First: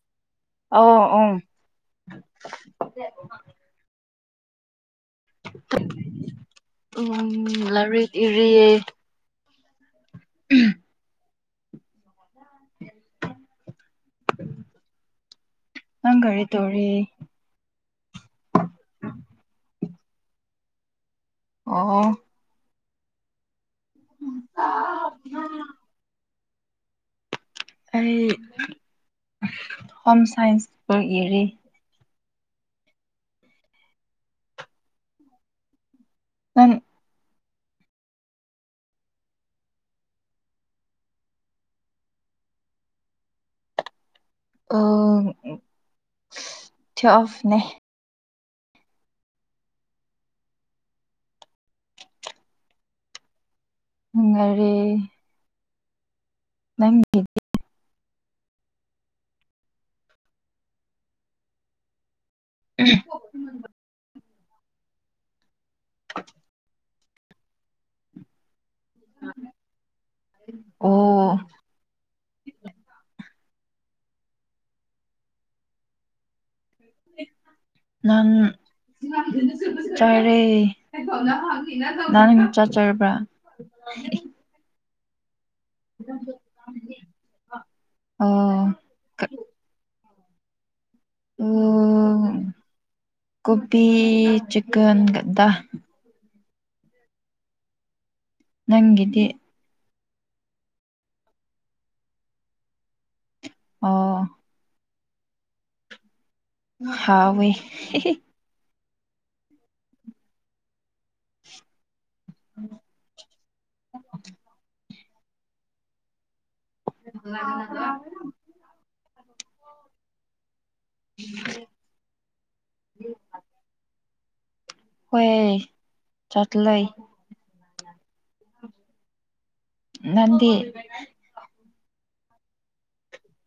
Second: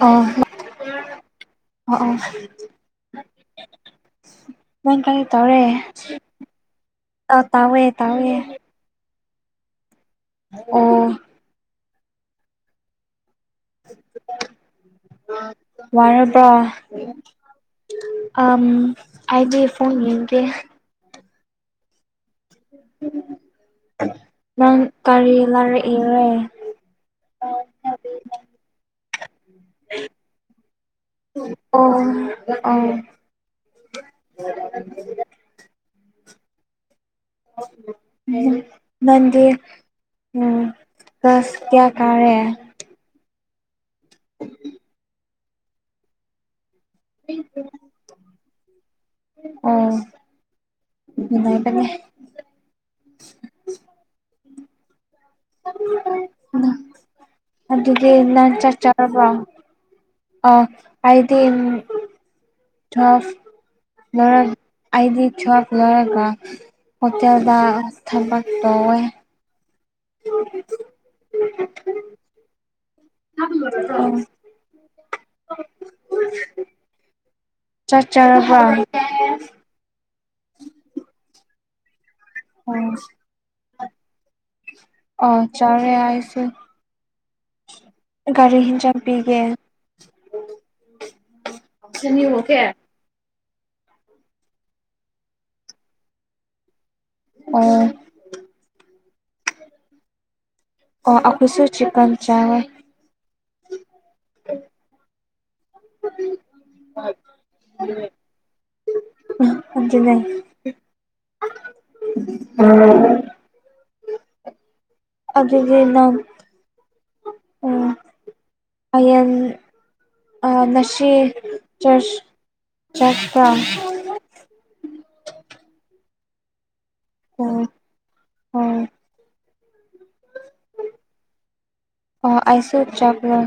ꯑꯣ ꯑ ꯑꯣ ꯑꯣ [unintelligible] ꯇꯧꯔꯦ ꯑ ꯎꯝ ꯇꯥꯎꯋꯦ ꯂꯥꯏꯔꯤꯛ ꯇꯥꯎꯋꯦ ꯏꯔꯤꯌꯦ ꯑꯣ ꯅꯪ ꯋꯥꯔꯔꯕ ꯀꯔꯤ ꯇꯧꯔꯤ ꯑ ꯑꯩꯗꯤ ꯐꯣꯟꯣꯟ ꯌꯦꯦ ꯑꯣ ꯅꯪ ꯀꯔꯤ ꯂꯔꯛꯏꯔꯦ ꯑꯩ ꯍꯣꯝ ꯁꯥꯏꯟꯁꯀ ꯌꯦꯔꯤ ꯑꯣ ꯑ [unintelligible] [unintelligible] ꯎꯝ ꯅꯪꯒꯤ ꯎꯝ ꯁ ꯀꯌꯥ ꯀꯥꯔꯦ ꯑ ꯊ ꯑꯣꯐꯅꯦ ꯑꯣ ꯑꯗꯨꯇꯅꯦ ꯅꯨꯡꯉꯥꯏꯔꯤ [inaudible] ꯅꯪ [unintelligible] ꯑꯗꯨꯒꯤ ꯅꯪ ꯆꯠ ꯆꯔꯕ꯭ꯔꯣ ꯑ ꯑꯩꯗꯤ ꯊꯣꯞꯔ ꯑꯩꯗꯤ ꯊꯣꯞ ꯂꯧꯔꯒ ꯍꯣꯇꯦꯜꯗ ꯊꯕꯛ ꯇꯧꯋꯦ ꯑꯣ [unintelligible] ꯑꯣ ꯅꯪ ꯆꯔꯦ ꯅ ꯑꯣ ꯆꯠꯆꯔꯕ꯭ꯔ ꯑ ꯆꯔꯔꯦꯁꯤ ꯔꯤ ꯑꯣ ꯍꯖ ꯄꯤꯒꯦ ꯆꯅꯤ ꯑꯣꯀꯦ ꯀꯣꯕꯤꯤ ꯆꯛꯟꯒꯗ ꯑꯣ ꯅꯪꯒꯤꯗꯤ ꯑꯣ ꯑꯩꯈꯣꯏꯁꯨ ꯆꯛꯟ ꯆꯦꯜ ꯑꯣ ꯍꯥꯎꯋꯤ ꯂꯩ ꯎꯝ ꯎ ꯑꯗꯨꯗꯒꯤ ꯅꯪ [unintelligible] ꯑꯌꯦꯜ ꯑ ꯅꯁꯤ ꯆꯆ ꯆꯀ ꯍꯣꯏ ꯆꯠꯂ ꯍ ꯅꯗꯤꯤ ꯑ ꯑꯁꯨ ꯆꯒꯂ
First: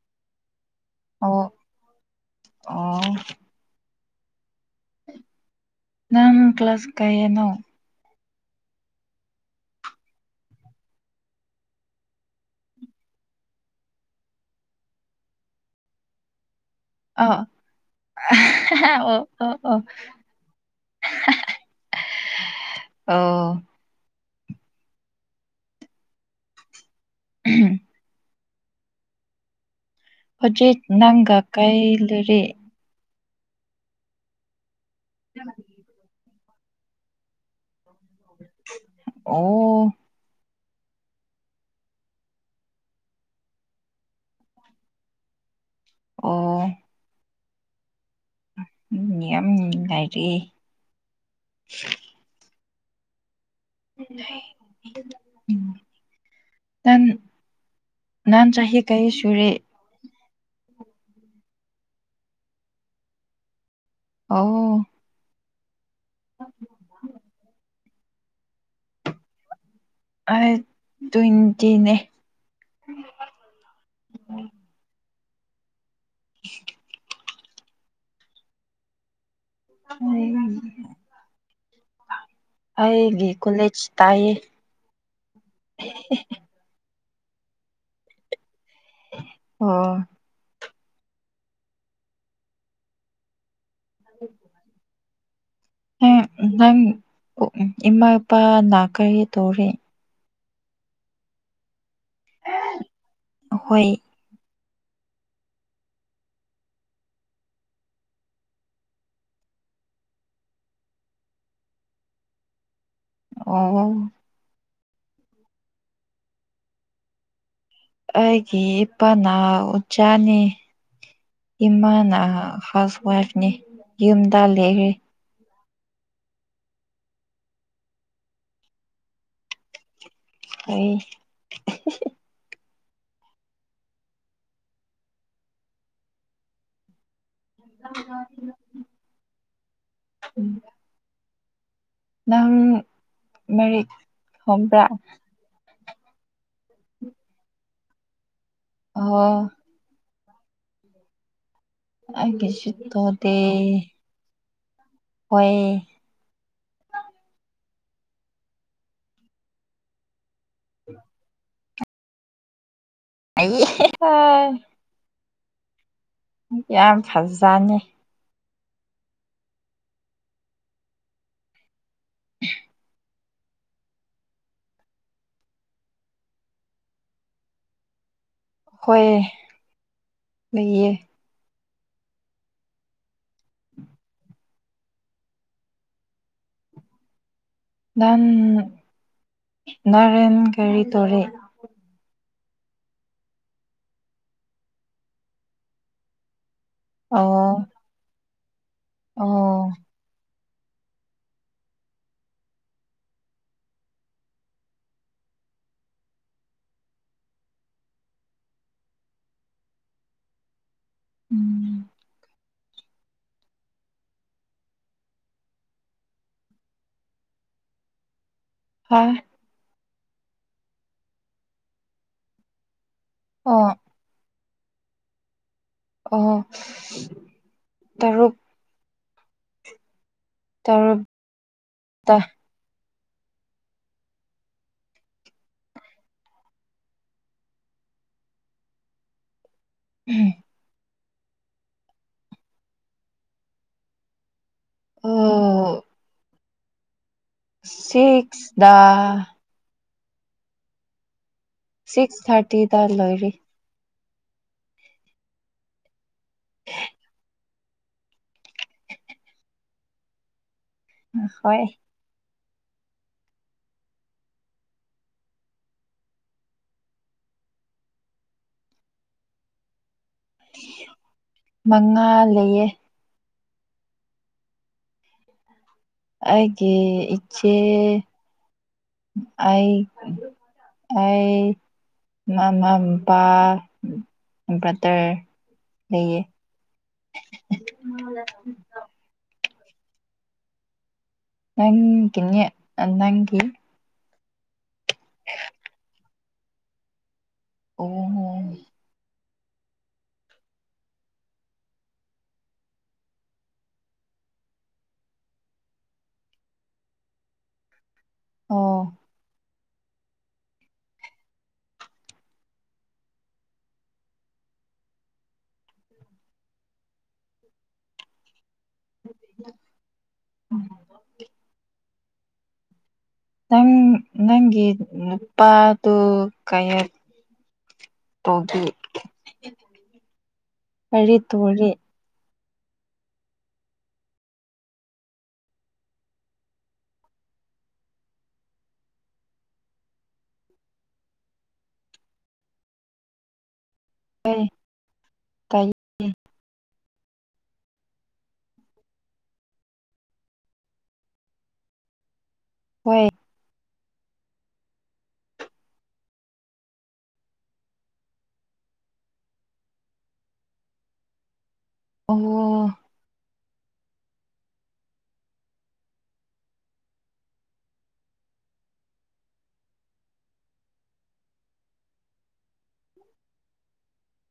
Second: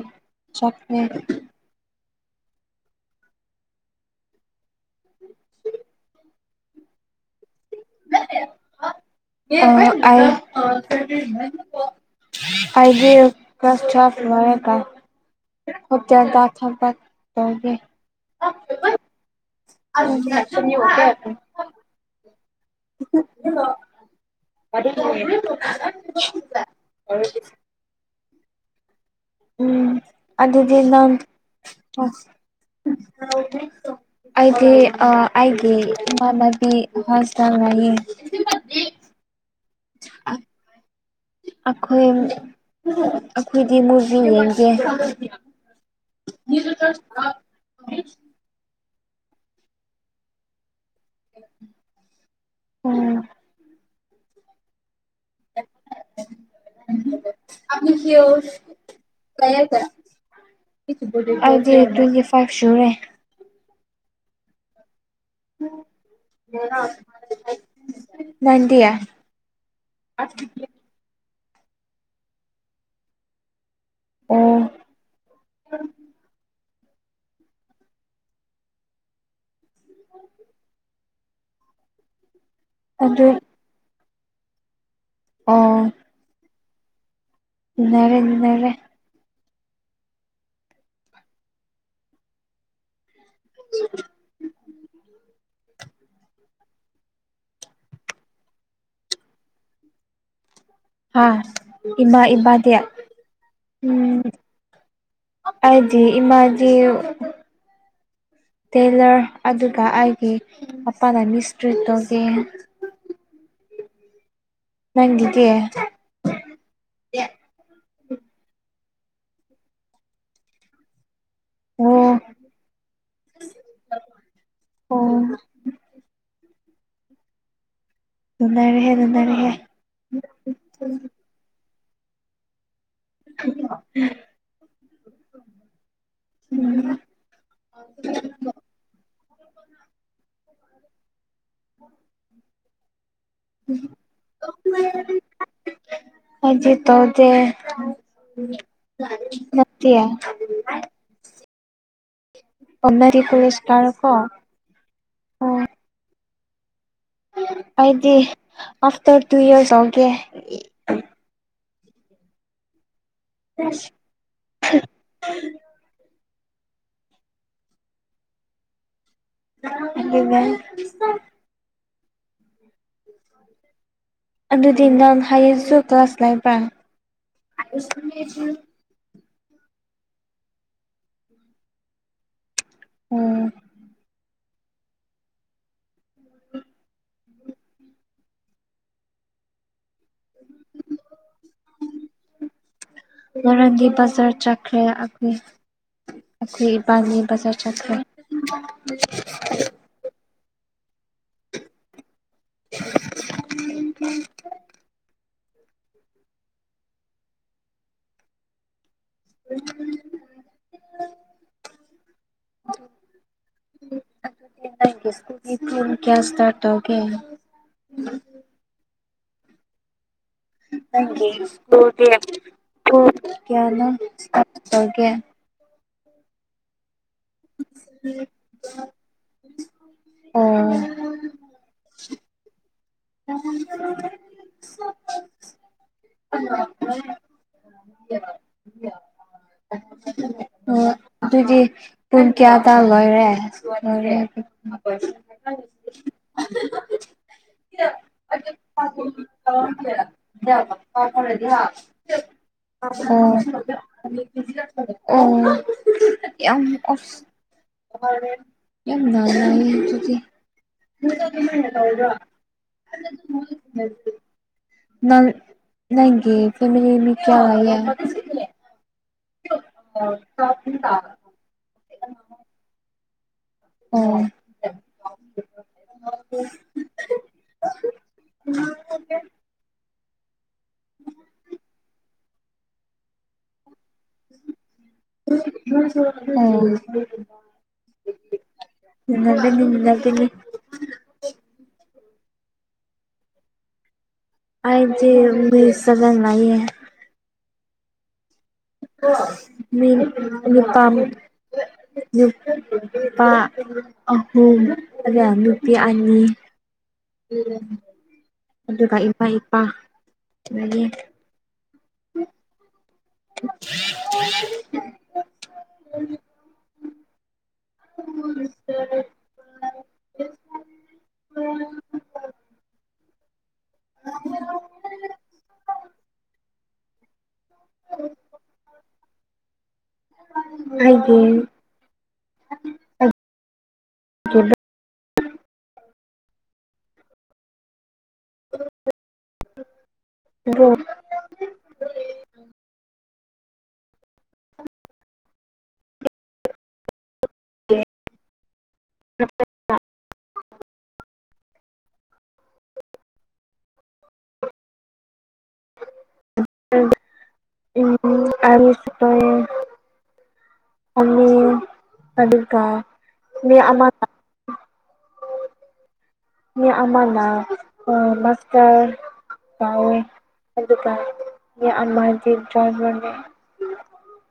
ꯆꯅꯦ ꯑꯣ ꯑꯣ ꯅꯥꯟ ꯀ꯭ꯂ ꯀ꯭ꯂꯥꯁ ꯀꯥꯏ ꯌꯦꯅꯣ [unintelligible] ꯑꯗꯤꯔ ꯑꯣ ꯑꯣ ꯑꯣ ꯑꯣ ꯦ ꯑꯣ [unintelligible] ꯎꯝ ꯑꯗꯨꯗꯤ ꯍꯧꯖꯤꯛ ꯅꯪ ꯅꯪꯒ ꯑꯁ ꯀꯥꯏꯂꯔꯦ ꯑꯩꯗꯤ ꯑ ꯑꯩꯒꯤ ꯃꯥꯃꯕꯤ ꯍ ꯆ ꯉꯌꯦ ꯑꯣ ꯑ ꯑꯩꯈꯣꯏ ꯑꯩꯈꯣꯏꯗꯤ ꯃꯨꯔꯕꯤ ꯌꯦꯡꯒꯦ ꯑꯣ ꯃꯤꯁꯨ ꯆ ꯎꯝ ꯌꯥꯝ ꯉꯥꯏꯔꯦ ꯎꯝ ꯎꯝ ꯎ ꯅꯥꯟ ꯅꯍꯥꯟ ꯆꯍꯤ ꯀꯩ ꯁꯨꯔꯦ ꯑꯩꯗꯤ ꯇ꯭ꯋꯦꯟꯇꯤ ꯐꯥꯏꯚ ꯁꯨꯔꯦ ꯑꯣ ꯅꯗꯤ ꯍꯥꯏ ꯇꯗꯤꯅꯦ ꯎꯝ [inaudible] ꯑꯗꯨ ꯑꯩꯒꯤ ꯀꯨꯂꯦꯖ ꯇꯥꯏꯌꯦ ꯑꯣ ꯎ [unintelligible] ꯑꯣ [inaudible] ꯅꯪ ꯏꯃꯥ ꯏꯄꯥ ꯅꯥ ꯀꯔꯤ ꯇꯧꯔꯤꯦ ꯍꯥ ꯏꯃꯥ ꯏꯕꯗꯤ ꯍꯣꯏ ꯎꯝ ꯑꯩꯗꯤ ꯏꯃꯗꯤ ꯇꯦꯂꯔ ꯑꯗꯨꯒ ꯑꯩꯒꯤ ꯃꯄꯥꯥꯟ ꯃꯤꯁꯇ꯭ꯔꯤ ꯇꯨꯒꯤ ꯑꯣ ꯅꯪꯒꯤꯗꯤ ꯑꯩꯒꯤ ꯏꯄꯥꯅ ꯑꯣꯖꯥꯅꯤ ꯏꯃꯥꯅ ꯍꯥꯎꯁ ꯋꯥꯏꯐꯅꯤ ꯌꯨꯝꯗ ꯂꯩꯈ꯭ꯔꯦ ꯑꯣ ꯅꯔꯦꯍꯦ ꯇꯅꯔꯍꯦ ꯍ [unintelligible] [inaudible] ꯎꯝ ꯅꯪ ꯃꯔꯤꯛ ꯍꯣꯕ꯭ꯔꯥ ꯍꯥꯏꯖꯤ ꯇꯣꯗꯤ ꯑꯣ ꯉꯠꯇꯌꯥ ꯑꯩꯒꯤ [unintelligible] ꯑꯣ ꯍꯣꯏ ꯑꯩꯗꯤ ꯑꯐꯇꯔ ꯇꯨ ꯌꯔꯁ ꯇꯧꯒꯦ ꯑꯩ [unintelligible] ꯌꯥꯝ ꯐꯖꯅꯤ ꯑꯗꯨꯅ [inaudible] ꯑꯗꯨꯗꯤ ꯅꯪ ꯍꯥꯏꯌꯦꯡꯁꯨ ꯀ꯭ꯂꯥꯁ ꯂꯩꯕ꯭ꯔꯥ ꯍꯣꯏ ꯂꯩꯌꯦ ꯎꯝ ꯅꯟ ꯅꯔꯦꯟ ꯀꯔꯤ ꯇꯣꯔꯤ ꯉꯔꯥꯡꯒꯤ ꯕꯖꯥꯔ ꯆꯠꯈ꯭ꯔꯦ ꯑꯏ ꯑꯩꯈꯣꯏ ꯏꯄꯥꯗꯤ ꯕꯥꯖꯥꯔ ꯑꯣ ꯆꯠꯈ꯭ꯔꯦ ꯑꯣ [inaudible] ꯎꯝ ꯇ ꯀꯌꯥ ꯀ꯭ꯂꯥꯁꯇꯥ ꯇꯧꯒꯦ ꯍꯣꯏ ꯑꯣ [unintelligible] ꯑꯣ ꯇꯔꯨꯛ [inaudible] ꯑꯣ ꯇꯔꯨꯛꯇ [unintelligible] ꯑꯣ ꯑꯗꯨꯗꯤ ꯄꯨꯡ ꯀꯌꯥꯗ ꯂꯣꯏꯔꯦ ꯂꯣꯏꯔꯦ ꯑꯣ ꯁꯤꯛꯁꯗꯥ [unintelligible] ꯁꯤꯛꯁ ꯊꯔꯇꯤ ꯑꯣ ꯑꯣ ꯌꯥꯝ ꯀ ꯂꯅꯛꯇꯤ ꯍꯣꯏ [unintelligible] ꯅ ꯅꯒꯦ ꯐꯃꯤꯃꯤ ꯀꯌꯥ ꯌꯥ ꯆ ꯇ ꯃꯉꯥ ꯂꯩꯌꯦ ꯑꯣ ꯑꯩꯒꯤꯦ ꯏꯆꯦ ꯑꯩ ꯑꯩ ꯃꯃꯥ ꯃꯄꯥ ꯌꯥꯝꯝꯕꯠꯇꯔ ꯂꯩꯌꯦ ꯑꯣ ꯟꯅꯗꯅꯤ ꯅꯤꯡꯟꯅꯗꯅꯤ ꯅꯪꯒꯤꯅꯤ ꯅꯪꯒꯤꯤ ꯑꯥꯏꯗꯤꯦ ꯃꯤ ꯁꯒꯅ ꯂꯩꯌꯦꯦ ꯑꯣ ꯃꯤ ꯅꯨꯄꯥꯃꯤ ꯅꯨ ꯅꯨꯄꯥ ꯑꯍꯨꯝ ꯑꯗꯨꯒ ꯅꯨꯄꯤ ꯑꯅꯤ ꯑꯣ ꯑꯗꯨꯒ ꯏꯃꯥ ꯏꯄꯥꯒꯤ ꯎꯝ [inaudible] [unintelligible] [inaudible] ꯅꯪ ꯅꯪꯒꯤ ꯅꯨꯄꯥꯗꯨꯣ ꯀꯌꯥꯠ ꯇ ꯀꯔꯤ ꯑꯩꯒꯤ ꯇꯣꯔꯤ [unintelligible] [unintelligible] ꯀꯩ [inaudible] ꯍꯣꯏ [unintelligible] ꯑꯃꯤ ꯑꯣ ꯇꯔꯒ ꯃꯤ ꯑꯥ ꯃꯤ ꯑꯃꯃꯥꯟꯅ ꯃꯥꯁꯇꯔ ꯀꯥꯎꯋꯦ ꯑꯗꯨꯒꯃꯖꯤ ꯗ꯭ꯔꯥꯟꯔꯅꯦ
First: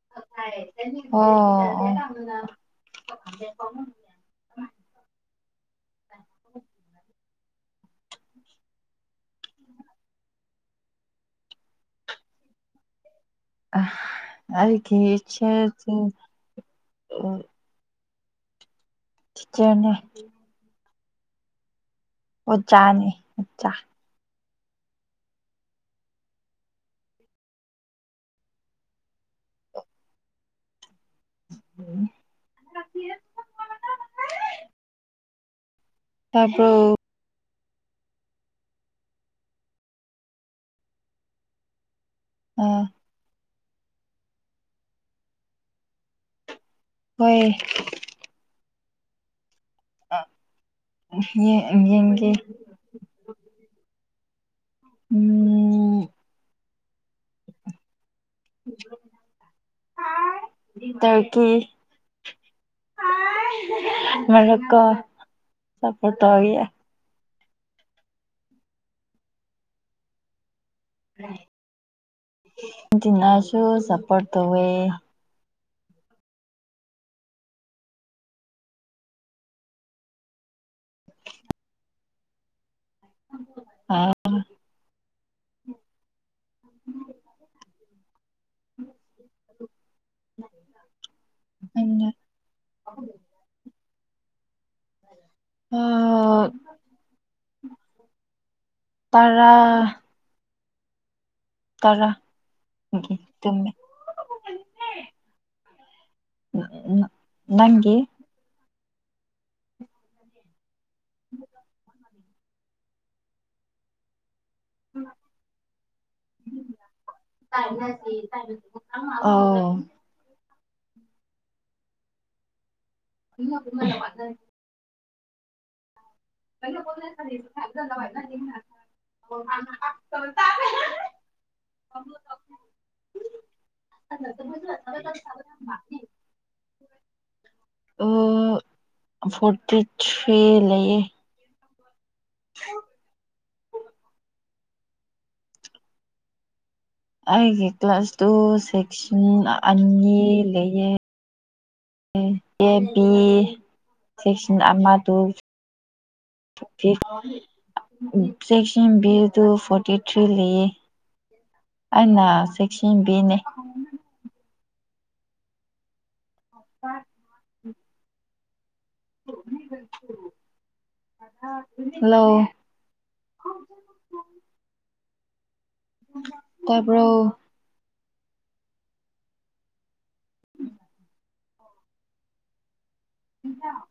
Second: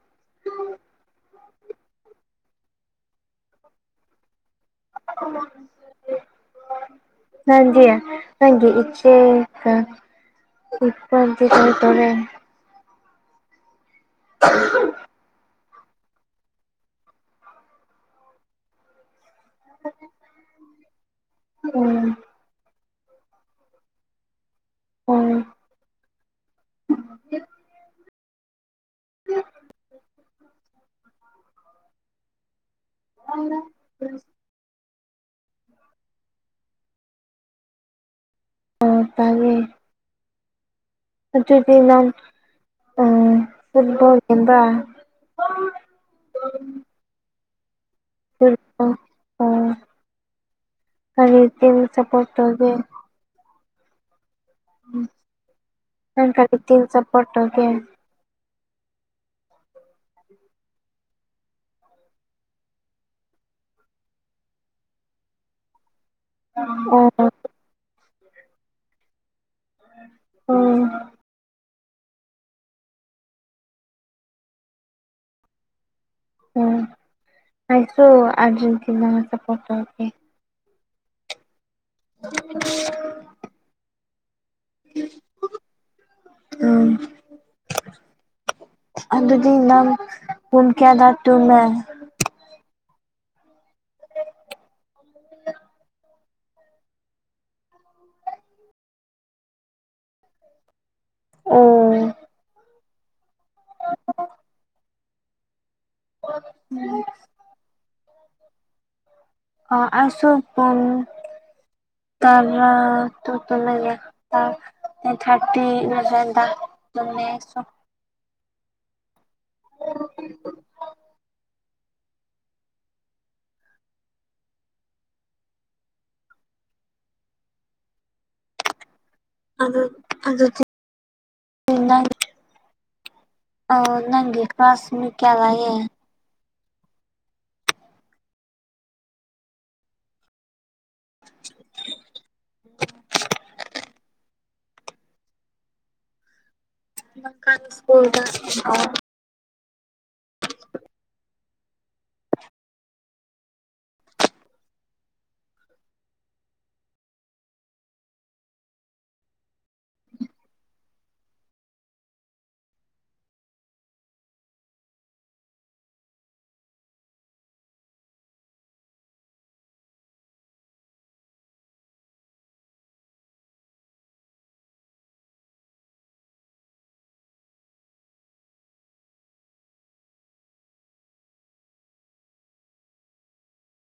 ꯑꯣ ꯑ ꯍꯖꯤ ꯍ ꯏꯆꯦ ꯎꯠꯄꯄꯥꯛꯀ ꯇꯣꯔꯦ ꯑ ꯑꯗꯒꯤꯦ ꯁꯤꯆꯦꯅꯦ ꯎꯝ ꯑꯣ ꯆꯥꯅꯤ ꯎꯝ ꯑꯣ ꯎꯝ [unintelligible] ꯇꯥꯕꯔꯣ ꯇꯔꯦ ꯑꯗꯨꯗꯤ ꯅ ꯎꯥ ꯎ ꯁꯤꯜꯕꯒꯕ ꯍꯣꯏ ꯔꯄ ꯀꯔꯤ ꯁꯄꯣ ꯌꯦꯡꯒꯦ ꯑꯣꯏꯧꯒ ꯎꯝ ꯎꯝ ꯀꯥꯟ ꯀꯔꯤꯇꯦꯅ ꯁꯄꯣꯠ ꯇꯧꯒꯦ ꯇꯔꯀꯤ ꯃ ꯂꯀ ꯁꯄꯣꯔ ꯇ ꯍꯒꯦ ꯑꯣ [unintelligible] [unintelligible] ꯎꯝ ꯗꯤꯅꯥꯁꯨ ꯁꯄꯠ ꯇꯧꯋꯦ ꯎꯝ ꯑꯥꯏꯁꯨ ꯑꯔꯖꯦꯟꯇꯤꯅꯥ ꯁꯄꯣꯠ ꯇꯧ ꯑꯦ [unintelligible] ꯑꯥ ꯑꯝ ꯑꯗꯨꯗꯤ ꯅꯪ ꯄꯨꯡ ꯀꯌꯥꯗ ꯇꯨꯃꯦ ꯑꯩꯅ [unintelligible] [unintelligible] ꯇꯔꯥ ꯑꯣ ꯇꯔꯥ ꯆꯨꯝꯃꯦ ꯅꯪꯒꯤ ꯑ ꯑꯁꯨꯣ ꯄꯨꯨꯡ ꯇꯔꯥ [unintelligible] ꯊꯥꯔꯇꯤ ꯅꯗ ꯑꯗꯨꯁꯨꯣ ꯁ [unintelligible] ꯑꯣ [unintelligible] ꯀꯩꯅꯣꯅ [unintelligible] ꯑꯗꯨ ꯑꯗꯨ [unintelligible] ꯑ ꯅꯪꯒꯤ ꯀ꯭ꯂꯥꯁꯃꯤ ꯀꯌꯥ ꯂꯩꯌꯦ ꯑꯣ ꯐꯣꯔꯇꯤ ꯊꯤ ꯂꯩꯌꯦ [unintelligible] ꯑꯩꯒꯤ ꯀ꯭ꯂꯥꯁ ꯁ꯭ꯀꯨꯜꯗ ꯇꯨ ꯑꯣ ꯁꯦꯛꯁꯟ ꯑꯅꯤ ꯂꯩꯌꯦ ꯑꯦꯕꯤ ꯆꯦꯛꯁꯤꯟ ꯑꯃꯗꯨ ꯆꯦꯛꯁꯤꯟꯕꯤꯗꯨ ꯐꯣꯔꯇꯤ ꯊ꯭ꯔꯤ ꯂꯩꯌꯦ ꯑꯩꯅ ꯆꯦꯛꯁꯤꯝ ꯕꯤꯅꯦ [unintelligible] ꯍꯜꯂꯣ ꯇꯥꯕꯔꯣ [unintelligible]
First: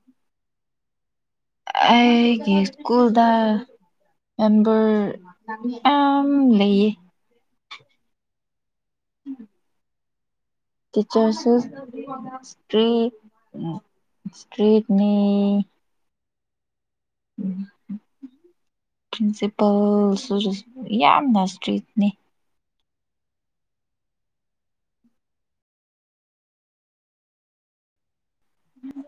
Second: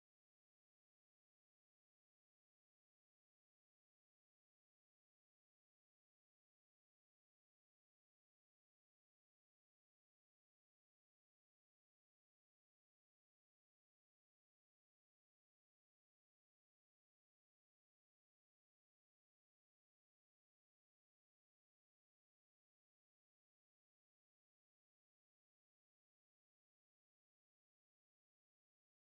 ꯑꯩꯒꯤ ꯁ꯭ꯀꯨꯜꯗ ꯃꯦꯝꯕꯔ ꯃꯌꯥꯝ ꯂꯩꯌꯦ ꯎꯝ ꯇꯤꯆꯔꯁꯨ ꯏꯁꯇꯔꯤ ꯏꯁꯇ꯭ꯔꯤꯠꯅꯤ ꯎ ꯄ꯭ꯔꯤꯟꯁꯤꯄꯜꯁꯨ ꯌꯥꯝꯅ ꯏꯁꯇ꯭ꯔꯤꯛꯅꯤ ꯎꯝ